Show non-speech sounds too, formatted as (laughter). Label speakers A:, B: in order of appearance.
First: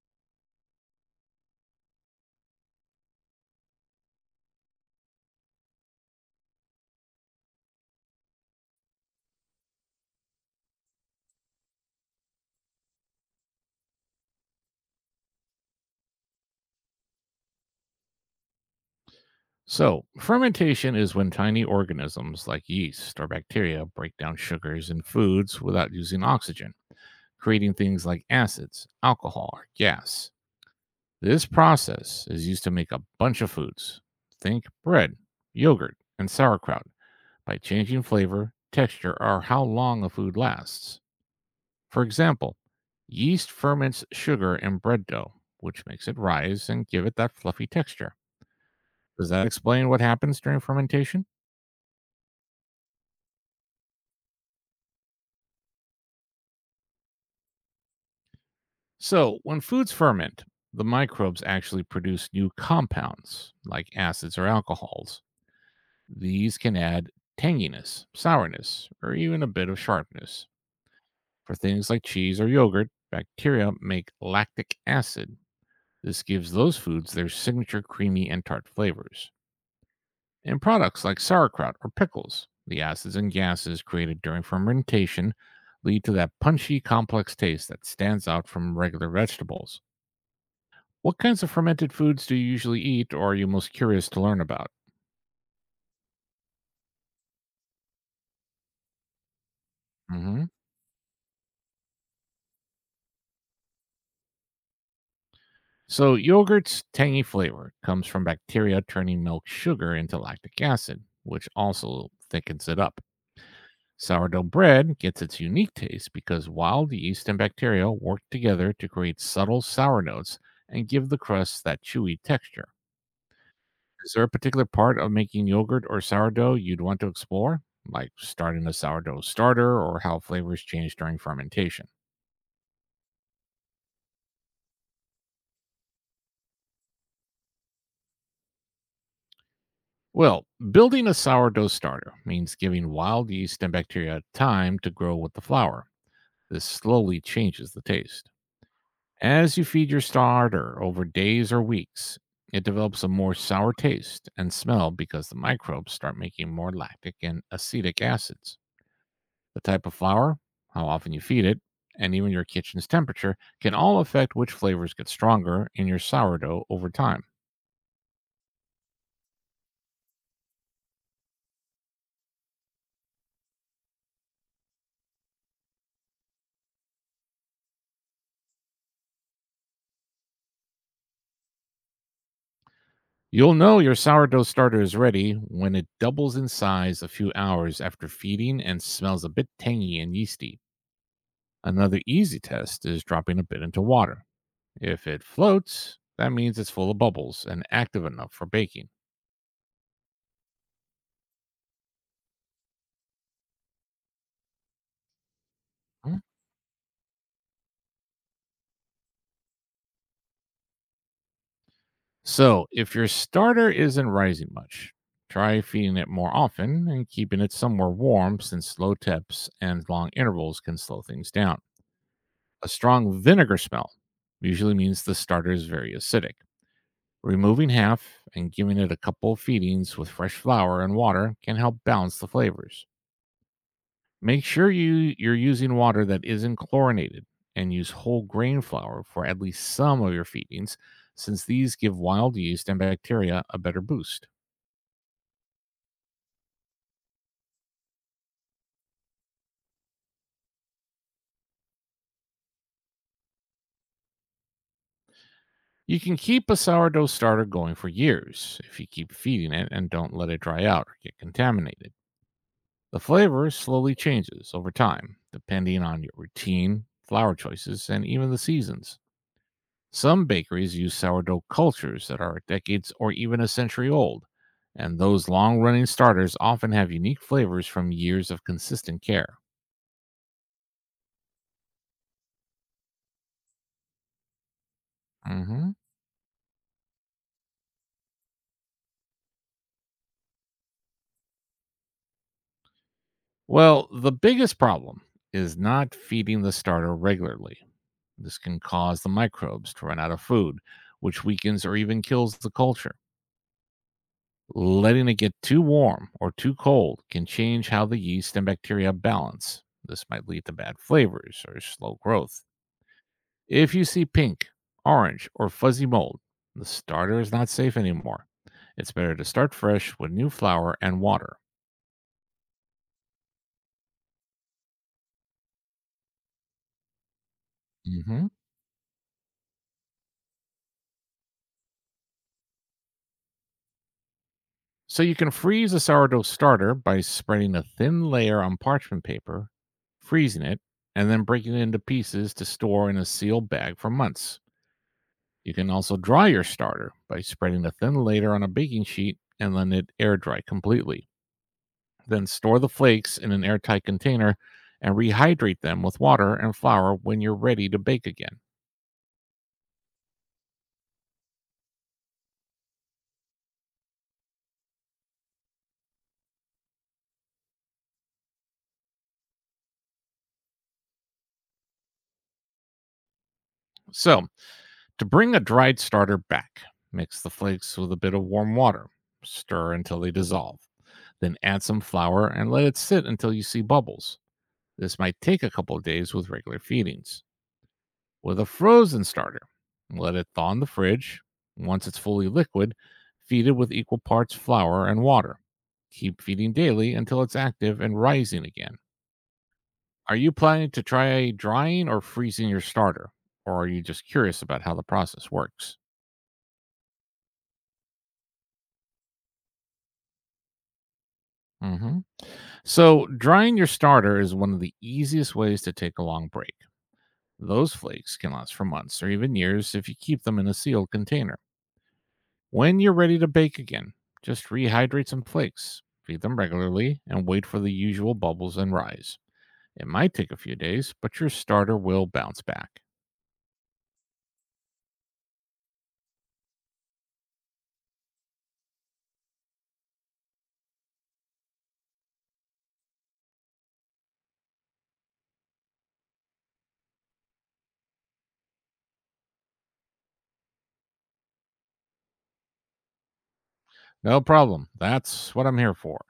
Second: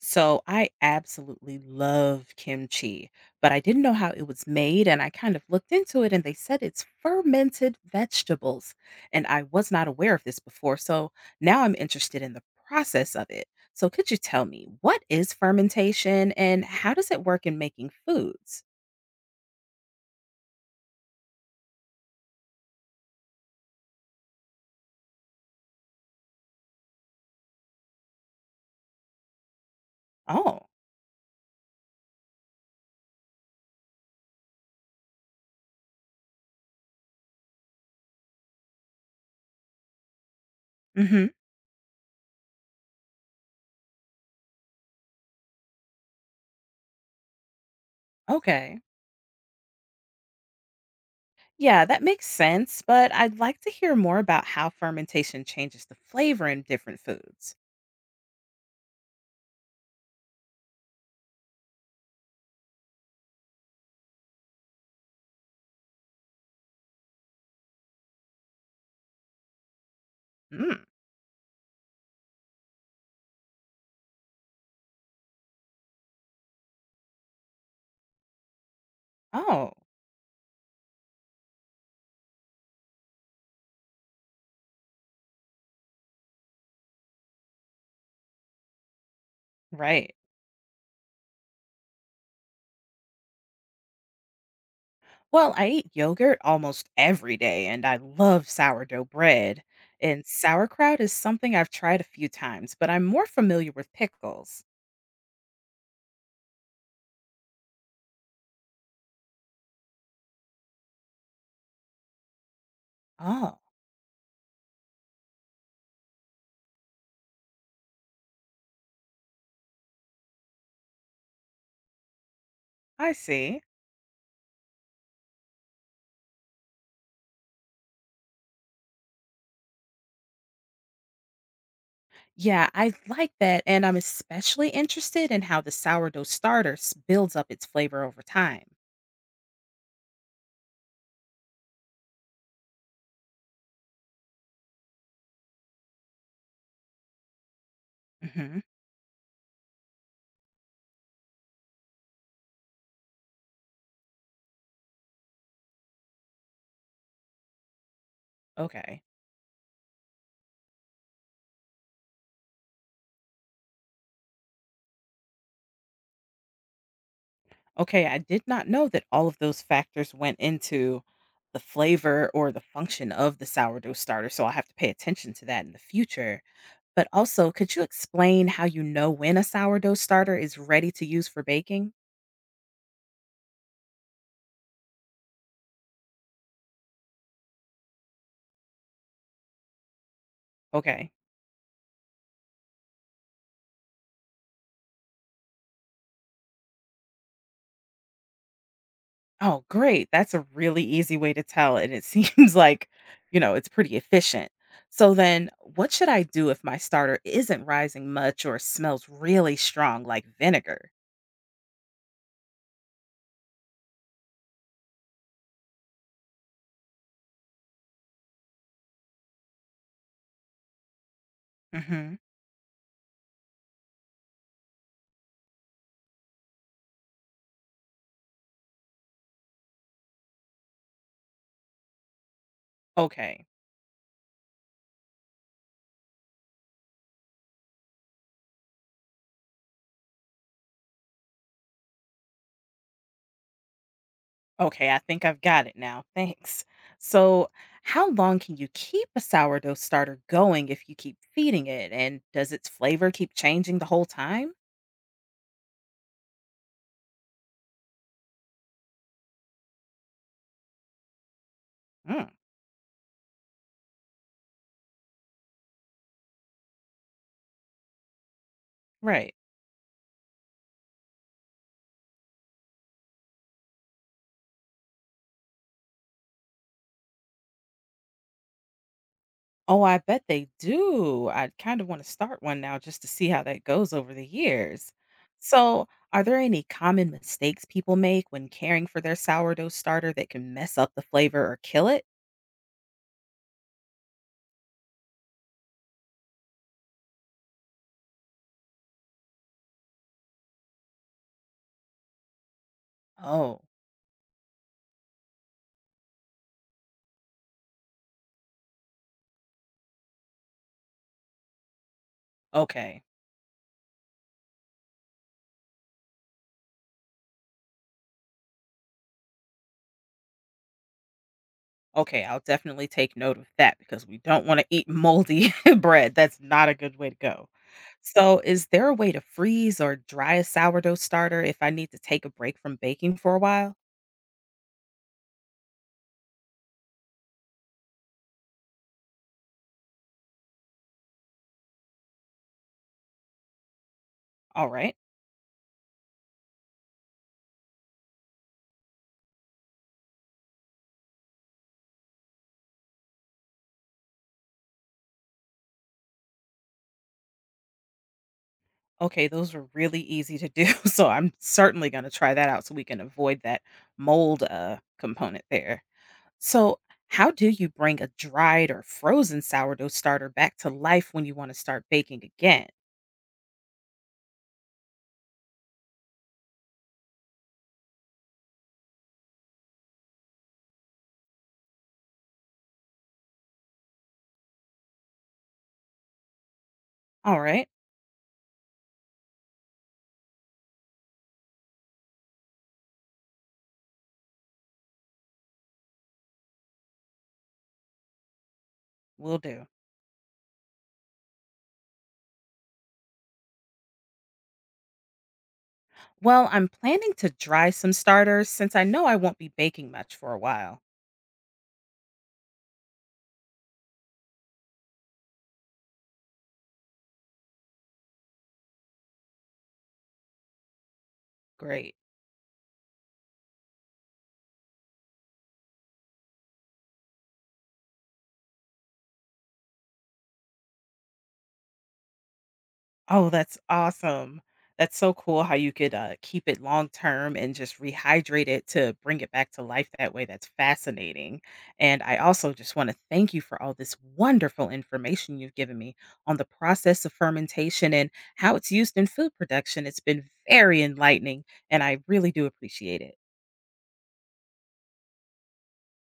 A: So I absolutely love kimchi, but I didn't know how it was made. And I kind of looked into it and they said it's fermented vegetables. And I was not aware of this before. So now I'm interested in the process of it. So could you tell me what is fermentation and how does it work in making foods?
B: So, fermentation is when tiny organisms like yeast or bacteria break down sugars in foods without using oxygen, creating things like acids, alcohol, or gas.
A: Oh.
B: This process is used to make a bunch of foods. Think bread, yogurt, and sauerkraut by changing flavor, texture, or how long a food lasts.
A: Hmm.
B: For example, yeast ferments sugar in bread dough, which makes it rise and give it that fluffy texture.
A: Okay.
B: Does that explain what happens during fermentation?
A: Yeah, that makes sense. But I'd like to hear more about how fermentation changes the flavor in different foods.
B: So, when foods ferment, the microbes actually produce new compounds like acids or alcohols. These can add tanginess, sourness, or even a bit of sharpness.
A: Mm.
B: For things like cheese or yogurt, bacteria make lactic acid. This gives those foods their signature creamy and tart flavors.
A: Oh,
B: In products like sauerkraut or pickles, the acids and gases created during fermentation lead to that punchy, complex taste that stands out from regular vegetables.
A: right.
B: What kinds of fermented foods do you usually eat or are you most curious to learn about?
A: Well, I eat yogurt almost every day, and I love sourdough bread. And
B: hmm
A: sauerkraut is something I've tried a few times, but I'm more familiar with pickles.
B: So, yogurt's tangy flavor comes from bacteria turning milk sugar into lactic acid, which also thickens it up.
A: Oh,
B: Sourdough bread gets its unique taste because wild yeast and bacteria work together to create subtle sour notes and give the crust that chewy texture.
A: I see.
B: Is there a particular part of making yogurt or sourdough you'd want to explore, like starting a sourdough starter or how flavors change during fermentation?
A: Yeah, I like that. And I'm especially interested in how the sourdough starter builds up its flavor over time.
B: Well, building a sourdough starter means giving wild yeast and bacteria time to grow with the flour. This slowly changes the taste.
A: Hmm.
B: As you feed your starter over days or weeks, it develops a more sour taste and smell because the microbes start making more lactic and acetic acids.
A: Okay.
B: The type of flour, how often you feed it, and even your kitchen's temperature can all affect which flavors get stronger in your sourdough over time.
A: Okay, I did not know that all of those factors went into the flavor or the function of the sourdough starter. So I'll have to pay attention to that in the future. But also, could you explain how you know when a sourdough starter is ready to use for baking?
B: You'll know your sourdough starter is ready when it doubles in size a few hours after feeding and smells a bit tangy and yeasty.
A: Okay.
B: Another easy test is dropping a bit into water. If it floats, that means it's full of bubbles and active enough for baking.
A: Oh, great. That's a really easy way to tell. And it (laughs) seems like, it's pretty efficient. So then, what should
B: Hmm.
A: I do if my starter isn't rising much or smells really strong like vinegar?
B: So, if your starter isn't rising much, try feeding it more often and keeping it somewhere warm since low temps and long intervals can slow things down.
A: Hmm.
B: A strong vinegar smell usually means the starter is very acidic. Removing half and giving it a couple of feedings with fresh flour and water can help balance the flavors.
A: Okay.
B: Make sure you're using water that isn't chlorinated and use whole grain flour for at least some of your feedings, since these give wild yeast and bacteria a better boost.
A: Okay, I think I've got it now. Thanks. So, how long can you keep a sourdough starter going if you keep feeding it? And does its flavor keep changing the whole time?
B: You can keep a sourdough starter going for years if you keep feeding it and don't let it dry out or get contaminated.
A: Mm.
B: The flavor slowly changes over time, depending on your routine, flour choices, and even the seasons.
A: Right.
B: Some bakeries use sourdough cultures that are decades or even a century old, and those long running starters often have unique flavors from years of consistent care.
A: Oh, I bet they do. I kind of want to start one now just to see how that goes over the years.
B: Mhm.
A: So, are there any common mistakes people make when caring for their sourdough starter that can mess up the flavor or kill it?
B: Well, the biggest problem is not feeding the starter regularly. This can cause the microbes to run out of food, which weakens or even kills the culture.
A: Oh,
B: Letting it get too warm or too cold can change how the yeast and bacteria balance. This might lead to bad flavors or slow growth.
A: okay.
B: If you see pink, orange, or fuzzy mold, the starter is not safe anymore. It's better to start fresh with new flour and water.
A: Okay, I'll definitely take note of that because we don't want to eat moldy (laughs) bread. That's not a good way to go.
B: hmm
A: So, is there a way to freeze or dry a sourdough starter if I need to take a break from baking for a while?
B: So you can freeze a sourdough starter by spreading a thin layer on parchment paper, freezing it, and then breaking it into pieces to store in a sealed bag for months.
A: All right.
B: You can also dry your starter by spreading a thin layer on a baking sheet and letting it air dry completely. Then store the flakes in an airtight container and rehydrate them with water and flour when you're ready to bake again.
A: Okay, those were really easy to do, (laughs) so I'm certainly gonna try that out so we can avoid that mold, component there. So, how do you bring a dried or frozen sourdough starter back to life when you wanna start baking again?
B: So, to bring a dried starter back, mix the flakes with a bit of warm water. Stir until they dissolve. Then add some flour and let it sit until you see bubbles. This might take a couple of days with regular feedings.
A: Alright,
B: With a frozen starter. Let it thaw in the fridge. Once it's fully liquid, feed it with equal parts flour and water. Keep feeding daily until it's active and rising again.
A: will do.
B: Are you planning to try drying or freezing your starter? Or are you just curious about how the process works?
A: Well, I'm planning to dry some starters since I know I won't be baking much for a while.
B: hmm So, drying your starter is one of the easiest ways to take a long break. Those flakes can last for months or even years if you keep them in a sealed container.
A: Great.
B: When you're ready to bake again, just rehydrate some flakes, feed them regularly, and wait for the usual bubbles and rise. It might take a few days, but your starter will bounce back.
A: Oh, that's awesome. That's so cool how you could, keep it long term and just rehydrate it to bring it back to life that way. That's fascinating, and I also just wanna thank you for all this wonderful information you've given me on the process of fermentation and how it's used in food production. It's been very enlightening, and I really do appreciate it.
B: No problem. That's what I'm here for.